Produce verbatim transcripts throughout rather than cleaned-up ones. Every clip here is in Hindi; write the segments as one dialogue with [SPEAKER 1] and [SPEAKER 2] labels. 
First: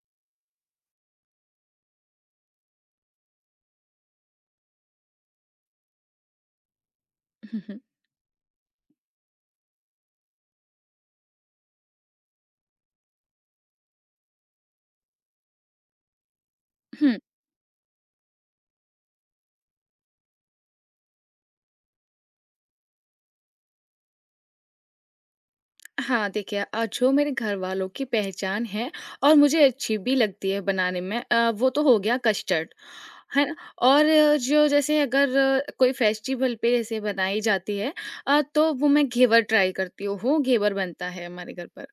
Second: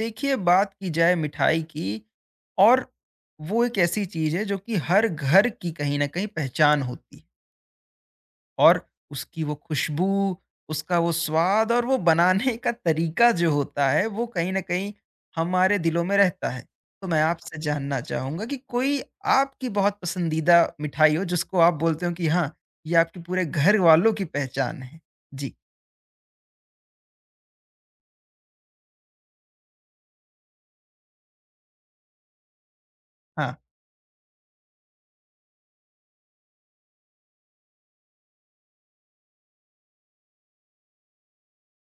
[SPEAKER 1] देखिए बात की जाए मिठाई की और वो एक ऐसी चीज है जो कि हर घर की कहीं ना कहीं पहचान होती है।
[SPEAKER 2] हुँ,
[SPEAKER 1] और उसकी वो खुशबू, उसका वो स्वाद और वो बनाने का तरीका जो होता है वो कहीं ना कहीं हमारे दिलों में रहता है। तो
[SPEAKER 2] हुँ।
[SPEAKER 1] मैं आपसे जानना चाहूंगा कि कोई आपकी बहुत पसंदीदा मिठाई हो जिसको आप बोलते हो कि हाँ ये आपके पूरे घर वालों की पहचान है। जी।
[SPEAKER 2] हाँ, देखिए अ, जो मेरे घर वालों की पहचान है और मुझे अच्छी भी लगती है बनाने में अ, वो तो हो गया कस्टर्ड, है ना?
[SPEAKER 1] हाँ।
[SPEAKER 2] और अ, जो जैसे अगर अ, कोई फेस्टिवल पे जैसे बनाई जाती है अ, तो वो मैं घेवर ट्राई करती हूँ, घेवर बनता है हमारे घर पर।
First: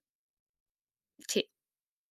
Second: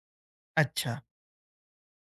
[SPEAKER 1] अच्छा।
[SPEAKER 2] जी।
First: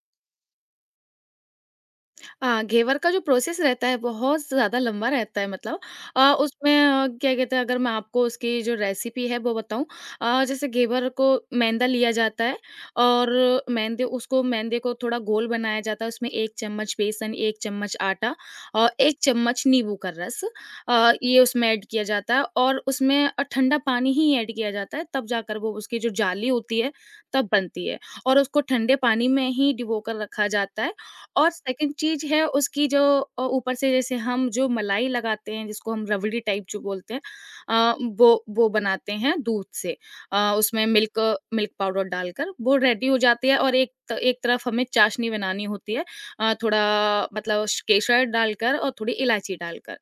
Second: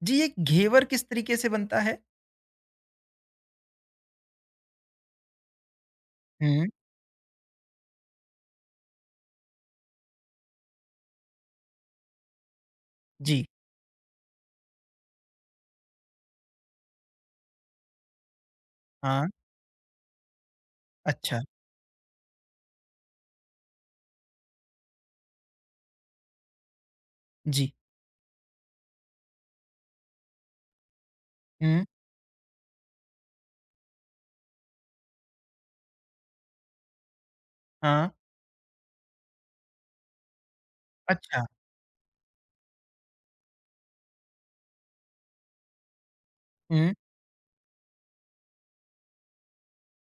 [SPEAKER 1] जी, ये घेवर किस तरीके से बनता है?
[SPEAKER 2] हाँ, घेवर का जो प्रोसेस रहता है बहुत ज़्यादा लंबा रहता है मतलब अ,
[SPEAKER 1] हम्म।
[SPEAKER 2] उसमें अ, क्या कहते हैं अगर मैं आपको उसकी जो रेसिपी है वो बताऊँ अ, जैसे घेवर को मैदा लिया जाता है और
[SPEAKER 1] जी।
[SPEAKER 2] मैदे उसको मैदे को थोड़ा गोल बनाया जाता है उसमें एक चम्मच बेसन एक चम्मच आटा और एक
[SPEAKER 1] हाँ।
[SPEAKER 2] चम्मच नींबू का रस अ, ये
[SPEAKER 1] अच्छा।
[SPEAKER 2] उसमें ऐड किया जाता है और उसमें अ, ठंडा पानी ही ऐड किया जाता है तब जाकर वो उसकी जो जाली होती है तब
[SPEAKER 1] जी।
[SPEAKER 2] बनती है और उसको ठंडे पानी में ही डिबो कर रखा जाता है और
[SPEAKER 1] हुँ।
[SPEAKER 2] सेकंड चीज़ है उसकी जो अ, ऊपर से जैसे हम जो मलाई लगाते हैं जिसको हम रबड़ी टाइप जो बोलते हैं अ,
[SPEAKER 1] हाँ।
[SPEAKER 2] वो वो बनाते हैं दूध से अ, उसमें मिल्क
[SPEAKER 1] अच्छा।
[SPEAKER 2] मिल्क पाउडर डालकर वो रेडी हो जाती है और एक त- एक तरफ हमें चाशनी बनानी होती है अ, थोड़ा
[SPEAKER 1] हुँ।
[SPEAKER 2] मतलब श- केसर डालकर और थोड़ी इलायची डालकर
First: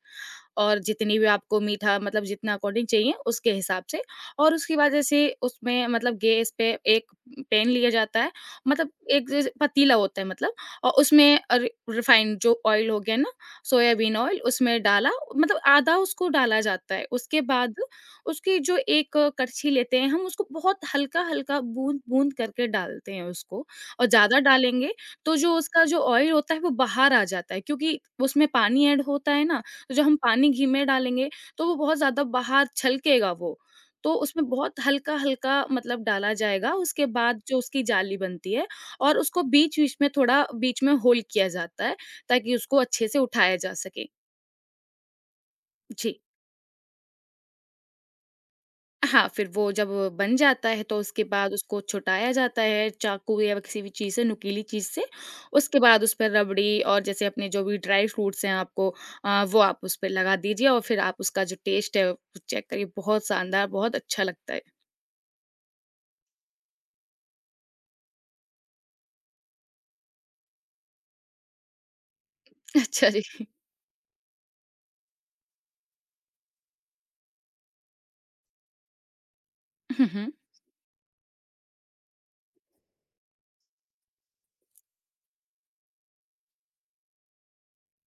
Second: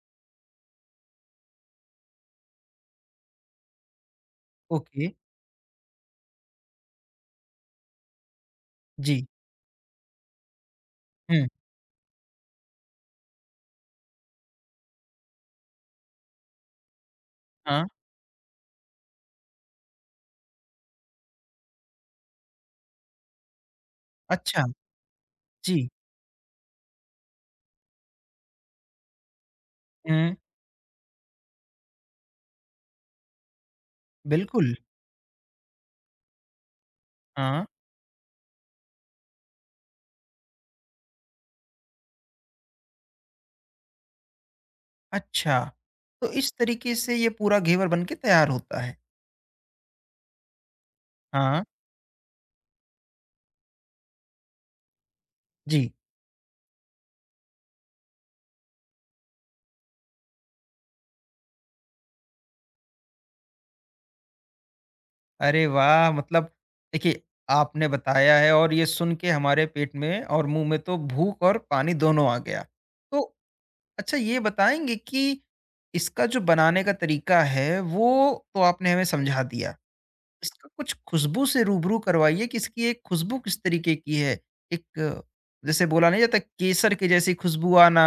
[SPEAKER 2] और जितनी भी आपको मीठा मतलब जितना अकॉर्डिंग चाहिए उसके हिसाब से और उसकी वजह
[SPEAKER 1] ओके।
[SPEAKER 2] से उसमें मतलब गैस पे एक पेन लिया जाता है मतलब
[SPEAKER 1] जी।
[SPEAKER 2] एक जैसे पतीला होता है मतलब और उसमें
[SPEAKER 1] हुँ।
[SPEAKER 2] अ, रि रिफाइंड जो ऑयल हो गया ना, सोयाबीन ऑयल उसमें डाला मतलब आधा उसको डाला जाता है। उसके बाद
[SPEAKER 1] हाँ।
[SPEAKER 2] उसकी जो एक कड़छी लेते हैं हम उसको बहुत हल्का-हल्का बूँद-बूँद करके डालते हैं उसको और ज़्यादा
[SPEAKER 1] अच्छा।
[SPEAKER 2] डालेंगे तो जो उसका
[SPEAKER 1] जी।
[SPEAKER 2] जो ऑयल होता है वो बाहर आ जाता है क्योंकि उसमें पानी ऐड होता है ना, तो जब हम
[SPEAKER 1] हुँ।
[SPEAKER 2] पानी घी में डालेंगे तो वो बहुत ज़्यादा बाहर छलकेगा वो। तो उसमें
[SPEAKER 1] बिल्कुल।
[SPEAKER 2] बहुत हल्का-हल्का मतलब डाला जाएगा उसके बाद जो
[SPEAKER 1] हाँ।
[SPEAKER 2] उसकी जाली बनती है और उसको बीच-बीच में थोड़ा बीच में होल किया जाता है, ताकि उसको अच्छे से उठाया जा सके।
[SPEAKER 1] अच्छा।
[SPEAKER 2] जी।
[SPEAKER 1] तो इस तरीके से ये पूरा घेवर बन के तैयार होता है।
[SPEAKER 2] हाँ, फिर वो जब बन जाता है तो उसके बाद
[SPEAKER 1] हाँ।
[SPEAKER 2] उसको छुटाया जाता है चाकू या किसी भी चीज़ से, नुकीली चीज़ से। उसके
[SPEAKER 1] जी।
[SPEAKER 2] बाद उस पे रबड़ी और जैसे अपने जो भी ड्राई फ्रूट्स हैं आपको अ, वो आप उस पे लगा दीजिए और फिर आप उसका जो टेस्ट है, वो चेक करिए। बहुत शानदार, बहुत अच्छा लगता है।
[SPEAKER 1] अरे वाह! मतलब देखिए, आपने बताया है और ये सुन के हमारे पेट में और मुँह में तो भूख और पानी दोनों आ गया।
[SPEAKER 2] अच्छा
[SPEAKER 1] तो
[SPEAKER 2] जी।
[SPEAKER 1] अच्छा, ये बताएँगे कि इसका जो बनाने का तरीका है, वो तो आपने हमें समझा दिया।
[SPEAKER 2] हुँ, हुँ।
[SPEAKER 1] इसका कुछ खुशबू से रूबरू करवाइए कि इसकी एक खुशबू किस तरीके की है? एक अ, जैसे बोला नहीं जाता केसर की जैसी खुशबू आना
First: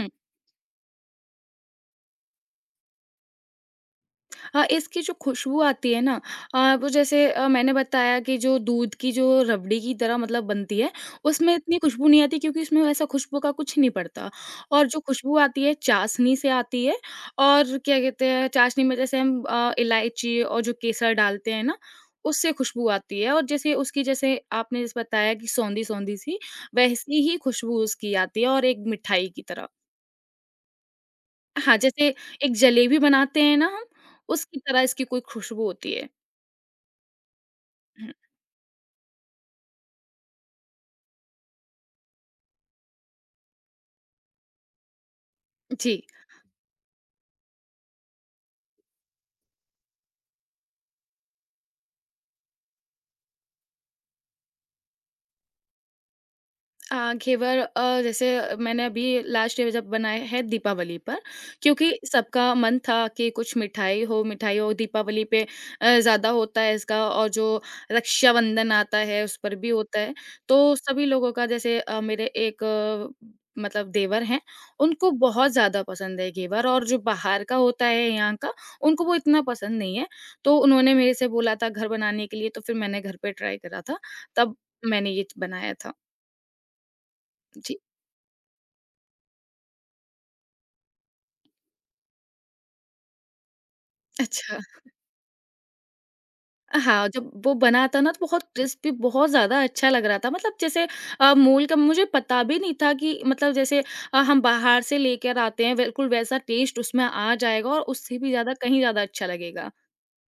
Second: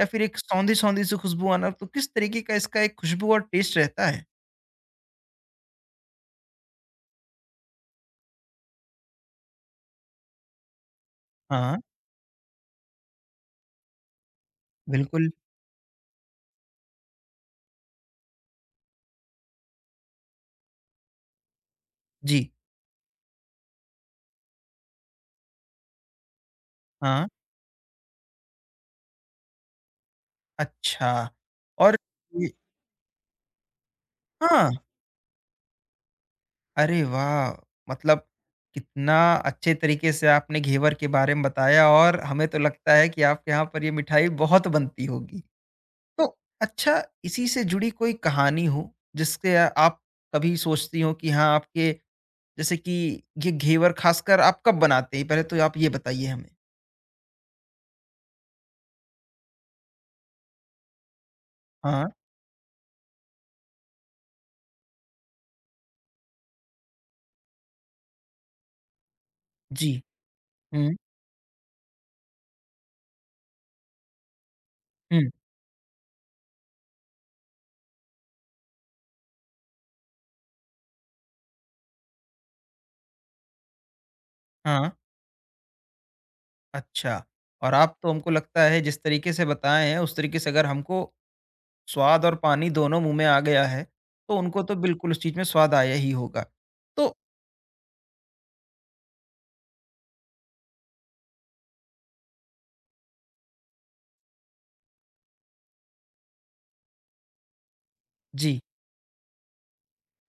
[SPEAKER 1] या फिर एक सौंधी-सौंधी सी खुशबू आना, तो किस तरीके का इसका एक खुशबू और टेस्ट रहता है?
[SPEAKER 2] हाँ, इसकी जो खुशबू आती है ना अ, वो जैसे अ, मैंने बताया कि जो दूध की जो रबड़ी की तरह मतलब बनती है, उसमें
[SPEAKER 1] हाँ।
[SPEAKER 2] इतनी खुशबू नहीं आती क्योंकि उसमें वैसा खुशबू का कुछ नहीं पड़ता। और जो
[SPEAKER 1] बिल्कुल।
[SPEAKER 2] खुशबू आती है चाशनी से आती है और क्या कहते हैं चाशनी में जैसे हम अ, इलायची और जो केसर डालते हैं ना,
[SPEAKER 1] जी।
[SPEAKER 2] उससे खुशबू आती है और जैसे उसकी जैसे आपने जैसे बताया कि सौंधी-सौंधी सी, वैसी
[SPEAKER 1] हाँ।
[SPEAKER 2] ही खुशबू उसकी आती है और एक मिठाई की तरह।
[SPEAKER 1] अच्छा।
[SPEAKER 2] हाँ,
[SPEAKER 1] और
[SPEAKER 2] जैसे
[SPEAKER 1] ये
[SPEAKER 2] एक जलेबी बनाते हैं ना हम, उसकी
[SPEAKER 1] हाँ,
[SPEAKER 2] तरह इसकी कोई खुशबू होती है।
[SPEAKER 1] अरे वाह!
[SPEAKER 2] हुँ,
[SPEAKER 1] मतलब कितना अच्छे तरीके से आपने घेवर के बारे में बताया, और हमें तो लगता है कि आपके यहाँ पर ये मिठाई बहुत बनती होगी।
[SPEAKER 2] जी।
[SPEAKER 1] तो अच्छा, इसी से जुड़ी कोई कहानी हो जिसके आप कभी सोचती हो कि हाँ आपके, जैसे कि ये घेवर खासकर आप कब बनाते हैं, पहले तो आप ये बताइए हमें।
[SPEAKER 2] आ, घेवर अ, जैसे मैंने अभी लास्ट ईयर जब बनाए है दीपावली पर क्योंकि
[SPEAKER 1] हाँ।
[SPEAKER 2] सबका मन था कि कुछ मिठाई हो मिठाई हो दीपावली पे अ, ज़्यादा होता है इसका और जो रक्षाबंधन आता है उस पर भी
[SPEAKER 1] जी।
[SPEAKER 2] होता है तो
[SPEAKER 1] हम्म।
[SPEAKER 2] सभी लोगों का जैसे अ, मेरे एक अ, मतलब देवर हैं उनको
[SPEAKER 1] हम्म।
[SPEAKER 2] बहुत ज़्यादा पसंद है घेवर और जो बाहर का होता है यहाँ का उनको वो इतना पसंद नहीं है तो उन्होंने मेरे से बोला था घर बनाने के लिए तो फिर मैंने घर पे ट्राई करा था तब
[SPEAKER 1] हाँ।
[SPEAKER 2] मैंने ये बनाया था
[SPEAKER 1] अच्छा, और आप तो हमको लगता है जिस तरीके से बताए हैं उस तरीके से अगर हमको स्वाद और पानी दोनों मुंह में आ गया है, तो
[SPEAKER 2] अच्छा।
[SPEAKER 1] उनको तो बिल्कुल उस चीज में स्वाद आया ही होगा।
[SPEAKER 2] हाँ,
[SPEAKER 1] तो
[SPEAKER 2] जब वो बना था ना तो बहुत क्रिस्पी बहुत ज़्यादा अच्छा लग रहा था। मतलब जैसे अ, मूल का मुझे पता भी नहीं था कि मतलब जैसे अ, हम बाहर से लेकर आते हैं बिल्कुल वैसा टेस्ट उसमें आ जाएगा और उससे भी ज़्यादा
[SPEAKER 1] जी,
[SPEAKER 2] कहीं ज़्यादा अच्छा लगेगा।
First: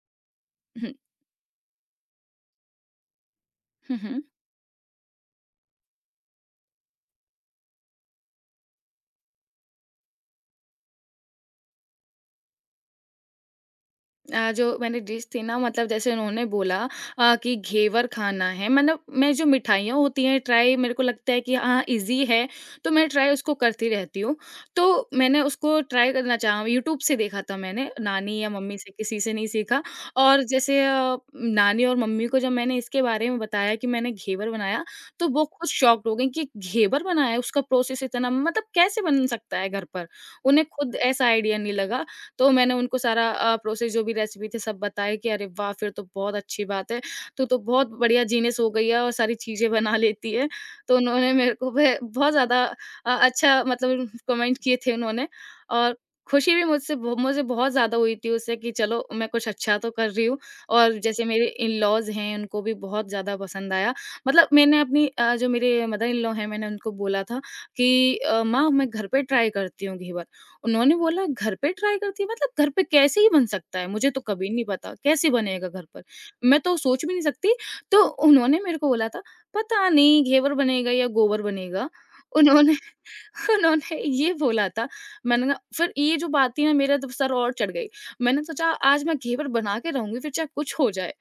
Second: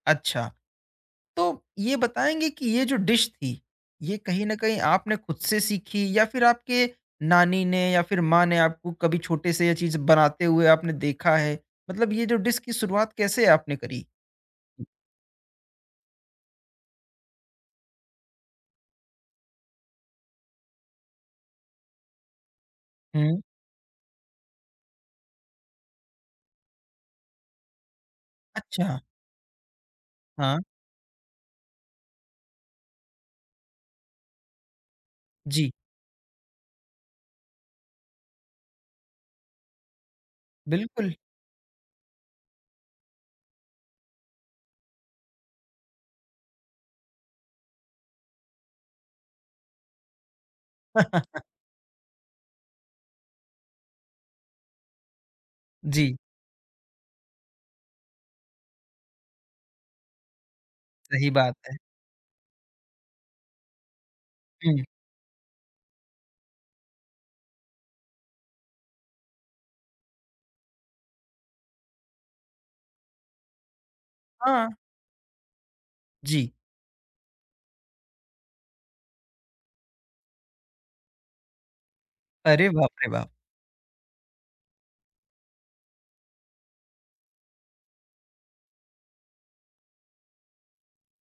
[SPEAKER 1] अच्छा,
[SPEAKER 2] हुँ,
[SPEAKER 1] तो ये बताएँगे कि ये जो डिश थी,
[SPEAKER 2] हुँ,
[SPEAKER 1] ये
[SPEAKER 2] हुँ।
[SPEAKER 1] कहीं न कहीं आपने खुद से सीखी या फिर आपके नानी ने या फिर माँ ने आपको कभी छोटे से ये चीज़ बनाते हुए आपने देखा है? मतलब ये जो डिश की शुरुआत कैसे आपने करी?
[SPEAKER 2] अ, जो मैंने डिश थी ना मतलब जैसे उन्होंने बोला अ, कि घेवर खाना है मतलब मैं जो मिठाइयाँ होती हैं ट्राई मेरे को लगता है कि हाँ इजी है तो मैं ट्राई
[SPEAKER 1] हुँ।
[SPEAKER 2] उसको करती रहती हूँ। तो मैंने उसको ट्राई करना चाहा यूट्यूब से देखा था मैंने, नानी या मम्मी
[SPEAKER 1] अच्छा।
[SPEAKER 2] से किसी से नहीं सीखा और
[SPEAKER 1] हाँ।
[SPEAKER 2] जैसे अ, नानी और मम्मी को जब मैंने इसके बारे में बताया कि मैंने घेवर बनाया, तो वो खुद
[SPEAKER 1] जी।
[SPEAKER 2] शॉक्ड हो गईं कि घेवर बनाया है? उसका प्रोसेस इतना मतलब कैसे बन सकता है घर पर? उन्हें खुद
[SPEAKER 1] बिल्कुल।
[SPEAKER 2] ऐसा आइडिया नहीं लगा तो मैंने उनको सारा अ, प्रोसेस जो भी रेसिपी थी सब बताया कि अरे वाह! फिर तो बहुत अच्छी बात है, तू तो बहुत बढ़िया जीनियस हो गई है और सारी चीज़ें बना लेती है। तो उन्होंने मेरे को वे बहुत ज़्यादा अ, अच्छा मतलब कमेंट किए थे उन्होंने और
[SPEAKER 1] जी।
[SPEAKER 2] खुशी भी मुझसे ब मुझे बहुत ज़्यादा हुई थी उससे कि चलो मैं कुछ अच्छा तो कर रही हूँ और जैसे
[SPEAKER 1] सही
[SPEAKER 2] मेरे
[SPEAKER 1] बात है।
[SPEAKER 2] इन-लॉज़ हैं उनको भी बहुत ज़्यादा पसंद आया। मतलब मैंने
[SPEAKER 1] हुँ।
[SPEAKER 2] अपनी अ, जो मेरे मदर इन-लॉ हैं मैंने उनको बोला था कि अ, माँ मैं घर पे ट्राई करती हूँ घेवर। उन्होंने बोला घर पे ट्राई करती है, मतलब घर पे कैसे ही बन सकता है? मुझे तो कभी नहीं
[SPEAKER 1] हाँ।
[SPEAKER 2] पता, कैसे बनेगा घर पर?
[SPEAKER 1] जी।
[SPEAKER 2] मैं तो सोच भी नहीं सकती। तो उन्होंने मेरे को बोला था, पता नहीं घेवर बनेगा या गोबर बनेगा।
[SPEAKER 1] अरे
[SPEAKER 2] उन्होंने
[SPEAKER 1] बाप रे बाप!
[SPEAKER 2] उन्होंने ये बोला था। मैंने ना फिर ये जो बात थी ना मेरा तो सर और चढ़ गई। मैंने सोचा आज मैं घेवर बना के रहूँगी फिर चाहे कुछ हो जाए।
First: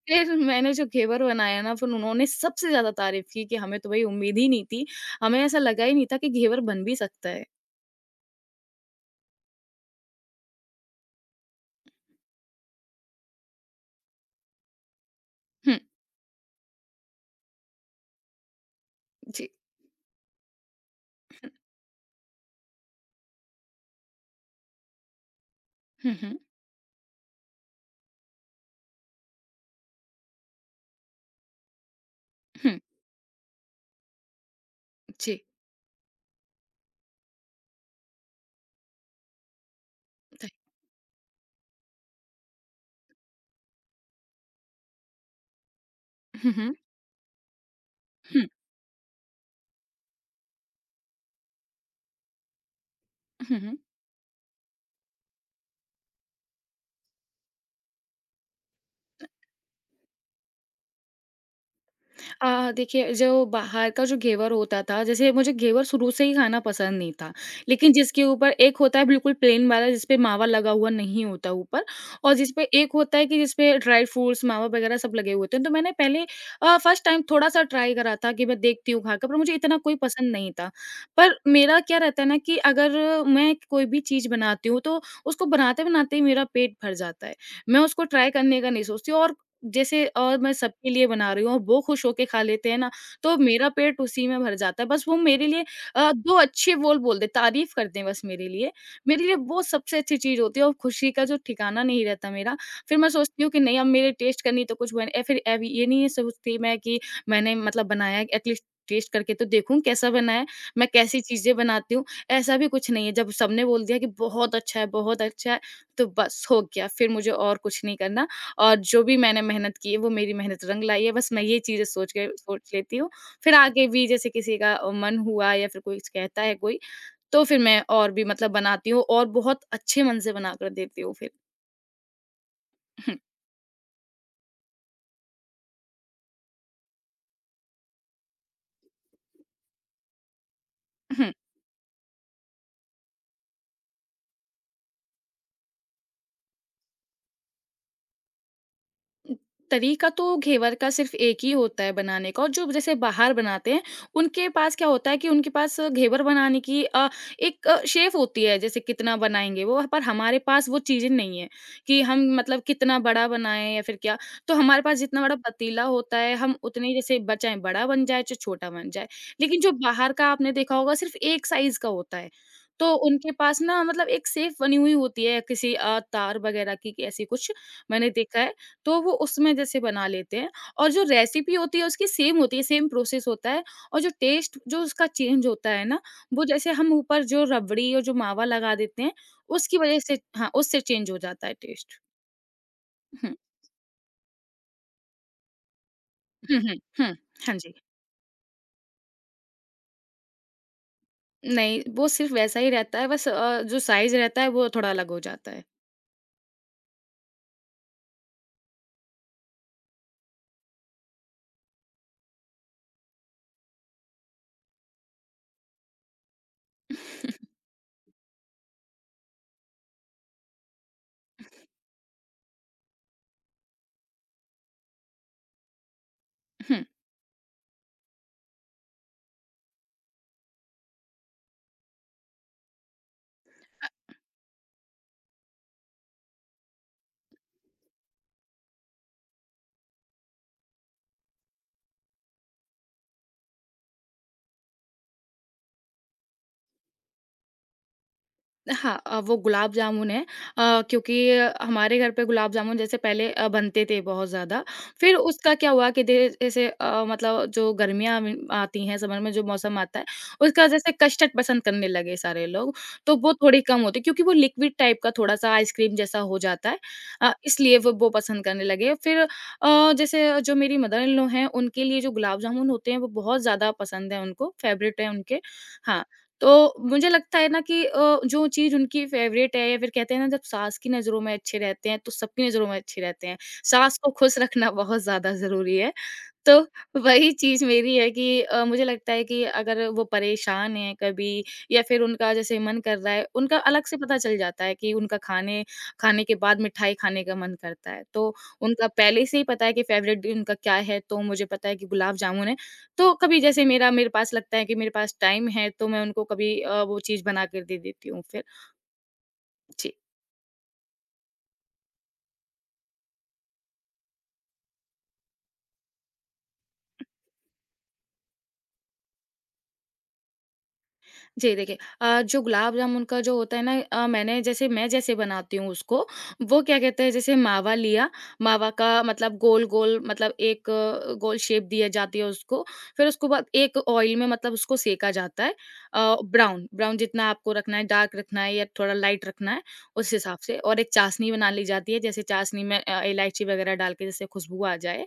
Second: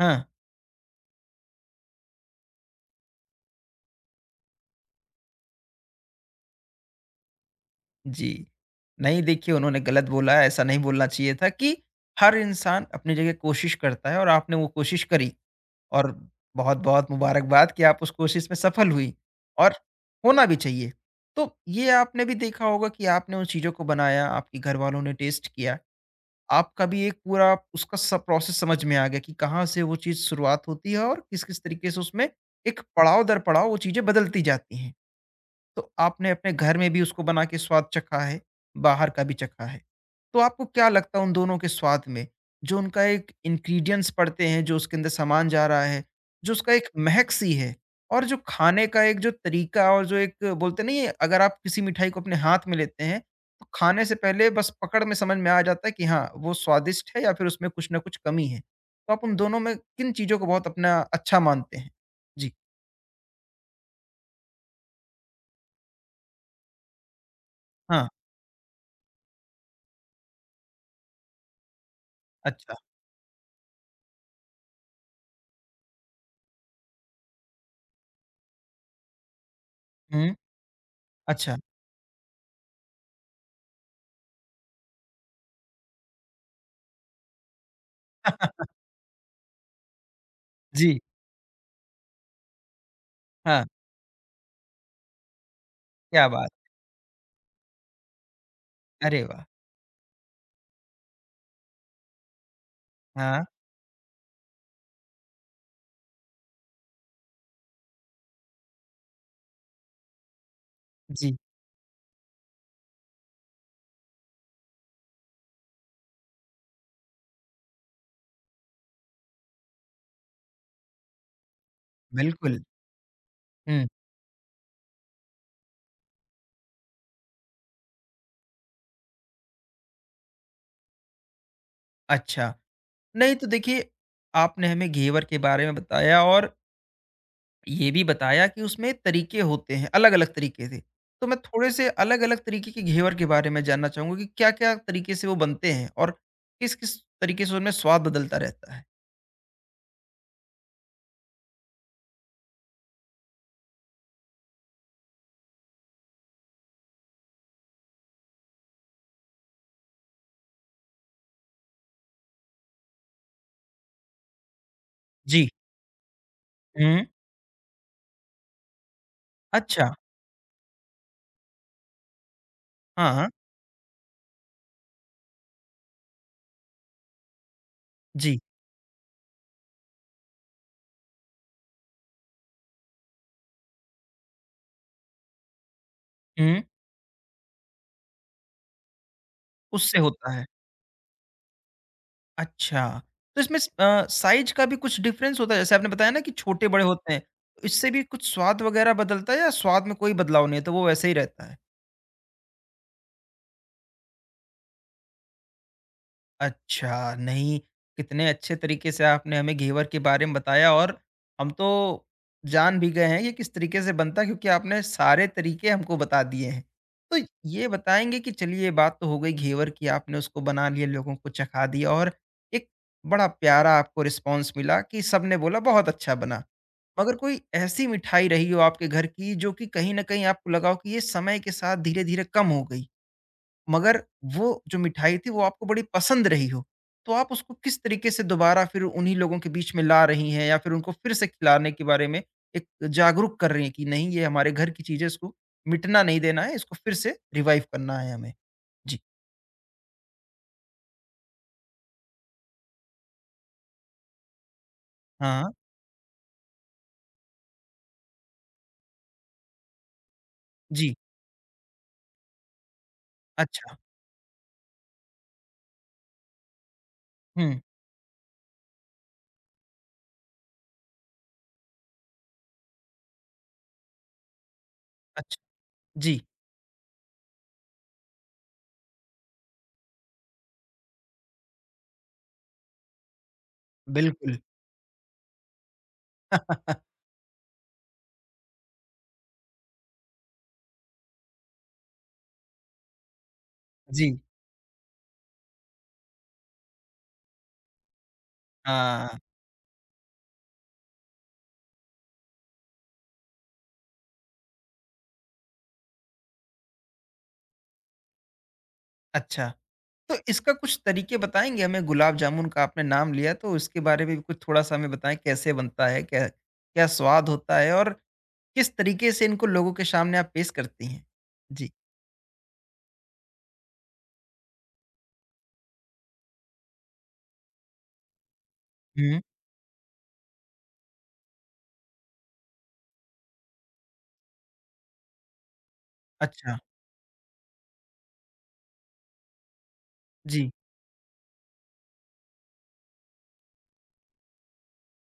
[SPEAKER 1] हाँ।
[SPEAKER 2] फिर मैंने जो घेवर बनाया ना फिर उन्होंने सबसे ज़्यादा तारीफ़ की कि हमें तो भई उम्मीद ही नहीं थी। हमें ऐसा लगा ही नहीं था कि घेवर बन भी सकता है।
[SPEAKER 1] जी। नहीं देखिए उन्होंने गलत बोला है, ऐसा नहीं बोलना चाहिए था कि हर इंसान अपनी जगह कोशिश करता है और आपने वो कोशिश करी।
[SPEAKER 2] हुँ,
[SPEAKER 1] और बहुत-बहुत मुबारकबाद कि आप उस कोशिश में सफल हुईं,
[SPEAKER 2] जी।
[SPEAKER 1] और होना भी चाहिए। तो ये आपने भी देखा होगा कि आपने उन चीज़ों को बनाया, आपके घरवालों ने टेस्ट किया,
[SPEAKER 2] हुँ, हुँ,
[SPEAKER 1] आपका भी एक पूरा उसका सब प्रोसेस समझ में आ गया कि कहाँ से वो चीज़ शुरुआत होती है और किस-किस तरीके से उसमें
[SPEAKER 2] हुँ।
[SPEAKER 1] एक पड़ाव दर पड़ाव वो चीज़ें बदलती जाती हैं।
[SPEAKER 2] जी,
[SPEAKER 1] तो आपने अपने घर में भी उसको बना के स्वाद चखा है, बाहर का भी चखा है। तो
[SPEAKER 2] थैंक
[SPEAKER 1] आपको क्या लगता है उन दोनों के स्वाद में, जो उनका एक इंग्रीडिएंट्स पड़ते हैं, जो उसके अंदर सामान जा रहा है, जो
[SPEAKER 2] हुँ,
[SPEAKER 1] उसका
[SPEAKER 2] हुँ।
[SPEAKER 1] एक महक-सी है और जो
[SPEAKER 2] हुँ,
[SPEAKER 1] खाने का एक जो तरीका और जो एक बोलते नहीं है, अगर आप किसी मिठाई को अपने हाथ में लेते हैं,
[SPEAKER 2] हुँ,
[SPEAKER 1] तो
[SPEAKER 2] हुँ।
[SPEAKER 1] खाने से पहले बस पकड़ में समझ में आ जाता है कि हाँ, वो स्वादिष्ट है या फिर उसमें कुछ ना कुछ कमी है। तो आप उन दोनों में किन चीज़ों को बहुत अपना अच्छा मानते हैं? जी।
[SPEAKER 2] अ, देखिए जो बाहर का जो घेवर होता था, जैसे मुझे घेवर शुरू से ही खाना पसंद नहीं था, लेकिन
[SPEAKER 1] हाँ।
[SPEAKER 2] जिसके ऊपर एक होता है बिल्कुल प्लेन वाला जिसपे मावा लगा हुआ नहीं होता ऊपर और जिसपे
[SPEAKER 1] अच्छा।
[SPEAKER 2] एक होता है कि जिसपे ड्राई फ्रूट्स, मावा वगैरह सब लगे हुए होते हैं। तो मैंने पहले अ, फर्स्ट टाइम थोड़ा-सा ट्राई करा था कि मैं देखती हूँ खाकर, पर मुझे इतना कोई पसंद
[SPEAKER 1] हुँ।
[SPEAKER 2] नहीं था। पर
[SPEAKER 1] अच्छा।
[SPEAKER 2] मेरा क्या रहता है ना कि अगर मैं कोई भी चीज़ बनाती हूँ, तो उसको बनाते-बनाते ही मेरा पेट भर जाता है। मैं उसको ट्राई करने का नहीं सोचती और जैसे और मैं सबके
[SPEAKER 1] जी।
[SPEAKER 2] लिए बना रही हूँ और वो खुश होके खा लेते हैं ना, तो
[SPEAKER 1] हाँ।
[SPEAKER 2] मेरा पेट उसी में भर जाता है। बस वो मेरे लिए अ,
[SPEAKER 1] क्या
[SPEAKER 2] दो
[SPEAKER 1] बात!
[SPEAKER 2] अच्छे बोल बोल दें, तारीफ़ कर दें बस मेरे लिए।
[SPEAKER 1] अरे
[SPEAKER 2] मेरे लिए
[SPEAKER 1] वाह!
[SPEAKER 2] वो सबसे अच्छी चीज़ होती है और खुशी का जो ठिकाना नहीं रहता मेरा, फिर मैं सोचती
[SPEAKER 1] हाँ।
[SPEAKER 2] हूँ कि नहीं अब मेरे टेस्ट करनी तो कुछ बने या फिर अब ये नहीं है सोचती मैं कि मैंने मतलब बनाया एटलीस्ट टेस्ट करके तो देखूँ कैसा बना है, मैं कैसी
[SPEAKER 1] जी।
[SPEAKER 2] चीज़ें बनाती हूँ, ऐसा भी कुछ नहीं है। जब सबने बोल दिया कि बहुत अच्छा है, बहुत अच्छा है, तो बस हो गया, फिर मुझे और कुछ नहीं करना। और जो भी मैंने मेहनत की है, वो मेरी मेहनत रंग लाई है, बस मैं ये चीज़ें सोच के
[SPEAKER 1] बिल्कुल।
[SPEAKER 2] सोच लेती हूँ। फिर
[SPEAKER 1] हुँ।
[SPEAKER 2] आगे भी जैसे किसी का अ, मन हुआ या फिर कोई कहता है कोई, तो फिर मैं और भी मतलब बनाती हूँ और बहुत अच्छे मन से बनाकर देती हूँ फिर।
[SPEAKER 1] अच्छा। नहीं तो देखिए, आपने हमें घेवर के बारे में बताया और ये भी बताया कि उसमें तरीके होते हैं, अलग-अलग तरीके से। तो मैं थोड़े से अलग-अलग तरीके के घेवर के बारे में जानना चाहूँगा कि क्या-क्या तरीके से वो बनते हैं और किस-किस तरीके से उनमें स्वाद बदलता रहता है?
[SPEAKER 2] तरीका तो घेवर का सिर्फ एक ही होता है बनाने का और जो जैसे बाहर बनाते हैं, उनके पास क्या होता है कि उनके पास अ, घेवर बनाने की अ, एक शेफ़ होती है, जैसे कितना बनाएँगे वो, पर हमारे पास वो चीज़ें नहीं है कि हम मतलब कितना बड़ा बनाएँ या फिर क्या। तो हमारे पास जितना बड़ा
[SPEAKER 1] जी।
[SPEAKER 2] पतीला होता है, हम उतने ही
[SPEAKER 1] हुँ।
[SPEAKER 2] जैसे बचाएँ, बड़ा बन जाए चाहे छोटा बन जाए। लेकिन जो
[SPEAKER 1] अच्छा।
[SPEAKER 2] बाहर का आपने देखा होगा सिर्फ़ एक साइज़ का होता है, तो
[SPEAKER 1] हाँ, हाँ।
[SPEAKER 2] उनके पास ना मतलब एक सेफ बनी हुई होती है किसी अ, तार वगैरह की कि ऐसी कुछ मैंने
[SPEAKER 1] जी।
[SPEAKER 2] देखा है। तो वो उसमें जैसे बना लेते हैं और जो रेसिपी होती है उसकी सेम होती है, सेम प्रोसेस होता है और जो टेस्ट जो उसका चेंज होता है ना, वो
[SPEAKER 1] हुँ।
[SPEAKER 2] जैसे हम ऊपर जो रबड़ी और जो मावा लगा देते हैं, उसकी
[SPEAKER 1] उससे
[SPEAKER 2] वज़ह से
[SPEAKER 1] होता है।
[SPEAKER 2] हाँ, उससे चेंज हो जाता है टेस्ट।
[SPEAKER 1] अच्छा,
[SPEAKER 2] हुँ।
[SPEAKER 1] तो इसमें स अ, साइज़ का भी कुछ डिफ़रेंस होता है? जैसे आपने बताया ना कि
[SPEAKER 2] हुँ, हुँ,
[SPEAKER 1] छोटे-बड़े होते
[SPEAKER 2] हुँ।
[SPEAKER 1] हैं,
[SPEAKER 2] हाँ
[SPEAKER 1] तो
[SPEAKER 2] जी।
[SPEAKER 1] इससे भी कुछ स्वाद वग़ैरह बदलता है या स्वाद में कोई बदलाव नहीं है, तो वो वैसे ही रहता है?
[SPEAKER 2] नहीं, वो सिर्फ़ वैसा ही रहता है बस अ, जो साइज़ रहता है वो थोड़ा अलग हो जाता है।
[SPEAKER 1] अच्छा। नहीं, कितने अच्छे तरीके से आपने हमें घेवर के बारे में बताया, और हम तो जान भी गए हैं कि किस तरीके से बनता है क्योंकि आपने सारे तरीके हमको बता दिए हैं। तो ये बताएँगे कि चलिए ये बात तो हो गई घेवर की, आपने उसको बना लिया, लोगों को चखा दिया और एक बड़ा प्यारा आपको रिस्पॉन्स मिला कि सबने बोला बहुत अच्छा बना। मगर कोई ऐसी मिठाई रही हो आपके घर की जो कि कहीं न कहीं आपको लगा हो कि ये समय के साथ धीरे-धीरे कम हो गई, मगर वो जो मिठाई थी वो आपको बड़ी पसंद रही हो, तो आप उसको किस तरीके से दोबारा फिर उन्हीं लोगों के बीच में ला रही हैं या फिर उनको फिर से खिलाने के बारे में एक जागरूक कर रही हैं कि नहीं ये हमारे घर की चीज़ है, इसको मिटना नहीं देना है, इसको फिर से रिवाइव करना है हमें?
[SPEAKER 2] हाँ,
[SPEAKER 1] जी।
[SPEAKER 2] अ, वो गुलाब जामुन है अ, क्योंकि हमारे घर पे गुलाब जामुन जैसे पहले अ, बनते थे बहुत ज़्यादा। फिर
[SPEAKER 1] हाँ।
[SPEAKER 2] उसका क्या हुआ कि दे जैसे अ, मतलब जो गर्मियाँ म आती हैं, समर में जो मौसम आता है, उसका जैसे
[SPEAKER 1] जी।
[SPEAKER 2] कस्टर्ड पसंद करने लगे सारे लोग, तो वो थोड़ी
[SPEAKER 1] अच्छा।
[SPEAKER 2] कम होती है क्योंकि वो लिक्विड टाइप का थोड़ा-सा आइसक्रीम जैसा हो जाता है। अ,
[SPEAKER 1] हुँ।
[SPEAKER 2] इसलिए वो वो पसंद करने लगे। फिर अ, जैसे जो मेरी मदर इन लॉ हैं, उनके लिए जो गुलाब जामुन होते हैं, वो बहुत ज़्यादा पसंद है उनको, फ़ेवरेट है उनके।
[SPEAKER 1] अच्छा।
[SPEAKER 2] हाँ,
[SPEAKER 1] जी।
[SPEAKER 2] तो मुझे लगता है ना कि अ, जो चीज़ उनकी फ़ेवरेट है या फिर कहते हैं ना जब सास की नज़रों में अच्छे रहते हैं, तो सबकी नज़रों में अच्छे रहते हैं। सास को
[SPEAKER 1] बिल्कुल।
[SPEAKER 2] खुश रखना बहुत ज़्यादा ज़रूरी है। तो वही चीज़ मेरी है कि अ, मुझे लगता है कि अगर वो परेशान हैं कभी या फिर उनका जैसे मन कर रहा है, उनका अलग से
[SPEAKER 1] जी।
[SPEAKER 2] पता चल जाता है कि उनका खाने खाने के बाद मिठाई खाने का मन करता है। तो उनका
[SPEAKER 1] हाँ।
[SPEAKER 2] पहले से ही पता है कि फ़ेवरेट उनका क्या है, तो मुझे पता है कि गुलाब जामुन है। तो कभी जैसे मेरा मेरे पास लगता है कि मेरे पास टाइम है, तो मैं उनको कभी अ, वो चीज़ बना कर दे देती हूँ फिर।
[SPEAKER 1] अच्छा।
[SPEAKER 2] जी।
[SPEAKER 1] तो इसका कुछ तरीके बताएँगे हमें? गुलाब जामुन का आपने नाम लिया तो इसके बारे में भी कुछ थोड़ा-सा हमें बताएँ कैसे बनता है? क्या क्या स्वाद होता है? और किस तरीके से इनको लोगों के सामने आप पेश करती हैं?
[SPEAKER 2] जी,
[SPEAKER 1] जी।
[SPEAKER 2] देखिए, अ, जो गुलाब जामुन का जो होता है ना अ, मैंने जैसे मैं जैसे बनाती हूँ उसको, वो क्या कहते हैं जैसे मावा लिया, मावा का
[SPEAKER 1] हुँ।
[SPEAKER 2] मतलब गोल-गोल मतलब एक अ, गोल शेप दिया जाती है उसको, फिर उसको बाद एक ऑयल में मतलब उसको सेंका जाता है। अ,
[SPEAKER 1] अच्छा।
[SPEAKER 2] ब्राउन ब्राउन जितना आपको रखना है, डार्क रखना है या थोड़ा लाइट रखना है, उस हिसाब
[SPEAKER 1] जी।
[SPEAKER 2] से। और एक चाशनी बना ली जाती है, जैसे चाशनी में अ, इलायची वगैरह डाल के जैसे खुशबू आ जाए,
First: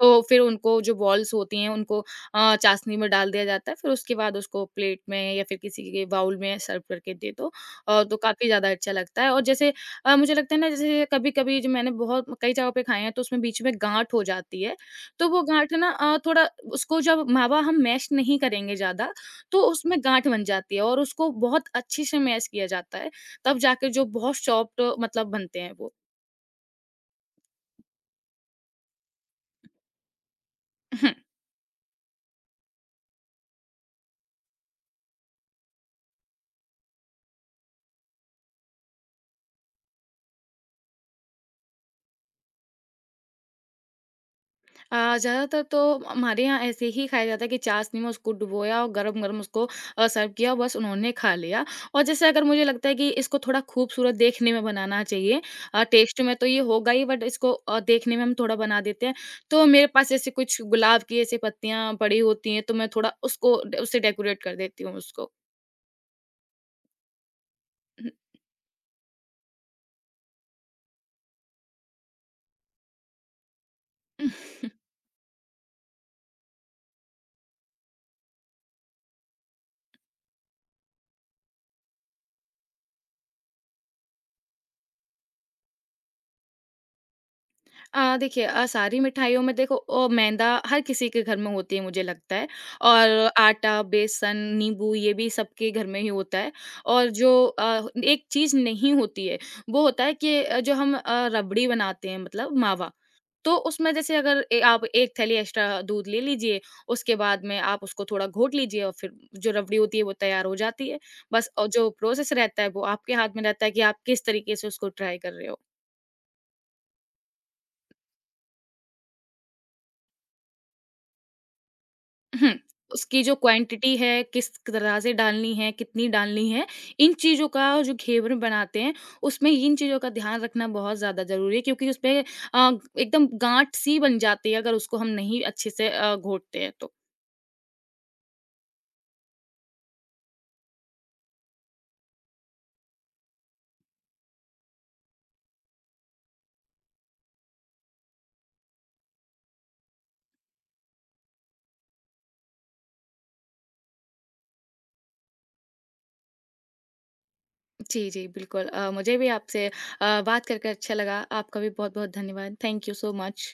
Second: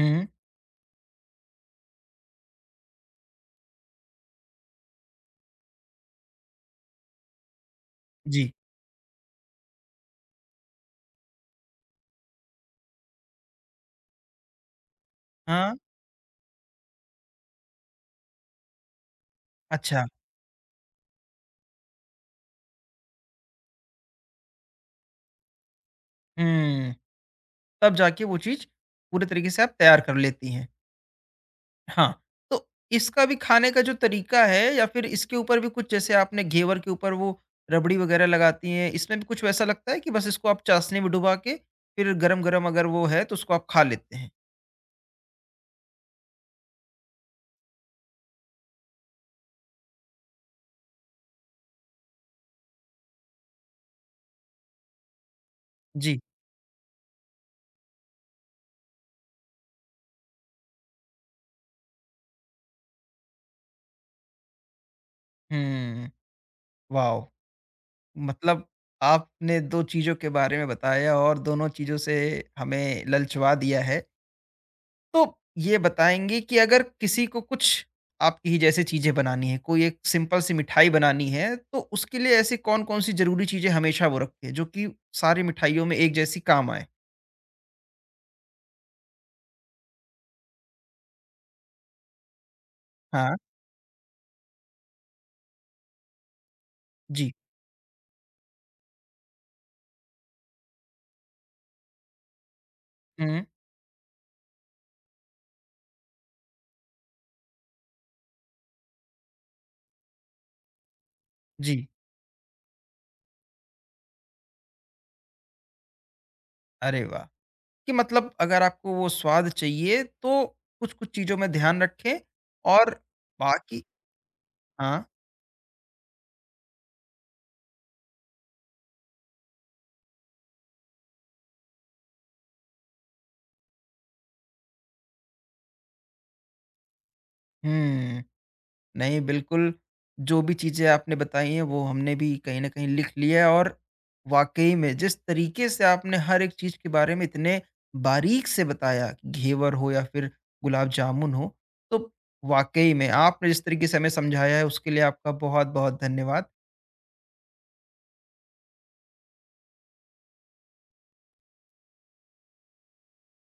[SPEAKER 2] तो फिर उनको जो बॉल्स होती हैं उनको अ, चाशनी में डाल दिया जाता है, फिर उसके बाद उसको प्लेट में या फिर किसी के बाउल में सर्व करके दे दो और तो काफ़ी
[SPEAKER 1] जी।
[SPEAKER 2] ज़्यादा अच्छा लगता है। और जैसे अ, मुझे लगता है ना जैसे कभी-कभी जो मैंने बहुत कई जगहों पे खाए हैं तो उसमें बीच में गाँठ हो जाती है, तो वो गाँठ
[SPEAKER 1] हाँ।
[SPEAKER 2] ना अ, थोड़ा उसको जब मावा हम मैश नहीं करेंगे ज़्यादा, तो उसमें
[SPEAKER 1] अच्छा।
[SPEAKER 2] गाँठ बन जाती है और उसको बहुत अच्छे से मैश किया जाता है, तब जाके जो बहुत सॉफ्ट मतलब बनते हैं वो।
[SPEAKER 1] हुँ। तब जाके वो चीज़ पूरे तरीके से आप तैयार कर लेती हैं। हाँ, तो इसका भी खाने का जो तरीका है या फिर इसके ऊपर भी कुछ जैसे आपने घेवर के ऊपर वो रबड़ी वगैरह लगाती हैं, इसमें भी कुछ वैसा लगता है कि बस इसको आप चाशनी में डुबा के फिर गरम-गरम अगर वो है तो उसको आप खा लेते हैं?
[SPEAKER 2] अ, ज़्यादातर तो हमारे यहाँ ऐसे ही खाया जाता है कि चाशनी में उसको डुबोया और गरम-गरम उसको अ, सर्व किया और बस उन्होंने खा लिया। और जैसे अगर मुझे लगता है कि इसको थोड़ा खूबसूरत देखने में बनाना चाहिए, अ,
[SPEAKER 1] जी।
[SPEAKER 2] टेस्ट में तो ये होगा ही बट इसको अ, देखने में हम थोड़ा बना देते हैं। तो मेरे पास ऐसे कुछ गुलाब की ऐसी पत्तियाँ पड़ी होती हैं तो मैं थोड़ा उसको डे उससे डेकोरेट कर देती हूँ उसको।
[SPEAKER 1] हुँ। वाओ! मतलब आपने दो चीज़ों के बारे में बताया और दोनों चीज़ों से हमें ललचवा दिया है। तो ये बताएँगे कि अगर किसी को कुछ आपकी ही जैसे चीज़ें बनानी है, कोई एक सिंपल सी मिठाई बनानी है, तो उसके लिए ऐसी कौन-कौन सी ज़रूरी चीज़ें हमेशा वो रखें, जो कि सारी मिठाइयों में एक जैसी काम आएँ?
[SPEAKER 2] अ, देखिए, अ, सारी मिठाइयों में देखो अ, मैदा हर किसी के घर में होती है मुझे लगता है। और
[SPEAKER 1] हाँ।
[SPEAKER 2] आटा, बेसन, नींबू ये भी सबके घर में ही होता है। और
[SPEAKER 1] जी।
[SPEAKER 2] जो अ, एक चीज़ नहीं होती है वो होता है कि अ, जो हम अ, रबड़ी बनाते हैं मतलब मावा।
[SPEAKER 1] हुँ।
[SPEAKER 2] तो उसमें जैसे अगर ए, आप एक थैली एक्स्ट्रा दूध ले लीजिए, उसके बाद में आप उसको थोड़ा घोट लीजिए और फिर जो रबड़ी होती है वो तैयार हो जाती है। बस और
[SPEAKER 1] जी।
[SPEAKER 2] जो प्रोसेस रहता है वो आपके हाथ में रहता है कि आप किस तरीके से उसको ट्राई कर रहे हो।
[SPEAKER 1] अरे वाह! कि मतलब अगर आपको वो स्वाद चाहिए, तो कुछ-कुछ चीज़ों में ध्यान रखें
[SPEAKER 2] हुँ,
[SPEAKER 1] और
[SPEAKER 2] उसकी जो
[SPEAKER 1] बाकी
[SPEAKER 2] क्वांटिटी है, किस तरह
[SPEAKER 1] हाँ।
[SPEAKER 2] से डालनी है, कितनी डालनी है, इन चीज़ों का जो घेवर में बनाते हैं, उसमें इन चीज़ों का ध्यान रखना बहुत ज़्यादा ज़रूरी है क्योंकि उसपे अ, एकदम गाँठ-सी बन जाती है अगर उसको हम नहीं अच्छे से अ, घोटते हैं तो।
[SPEAKER 1] हुँ। नहीं, बिल्कुल, जो भी चीज़ें आपने बताई हैं, वो हमने भी कहीं न कहीं लिख लिया है और वाक़ई में जिस तरीके से आपने हर एक चीज़ के बारे में इतने बारीक से बताया, कि घेवर हो या फिर गुलाब जामुन हो, तो वाक़ई में आपने जिस तरीके से हमें समझाया है, उसके लिए आपका बहुत-बहुत धन्यवाद।
[SPEAKER 2] जी, जी, बिल्कुल। अ, मुझे भी आपसे अ, बात कर कर अच्छा लगा। आपका भी बहुत-बहुत धन्यवाद। Thank you so much.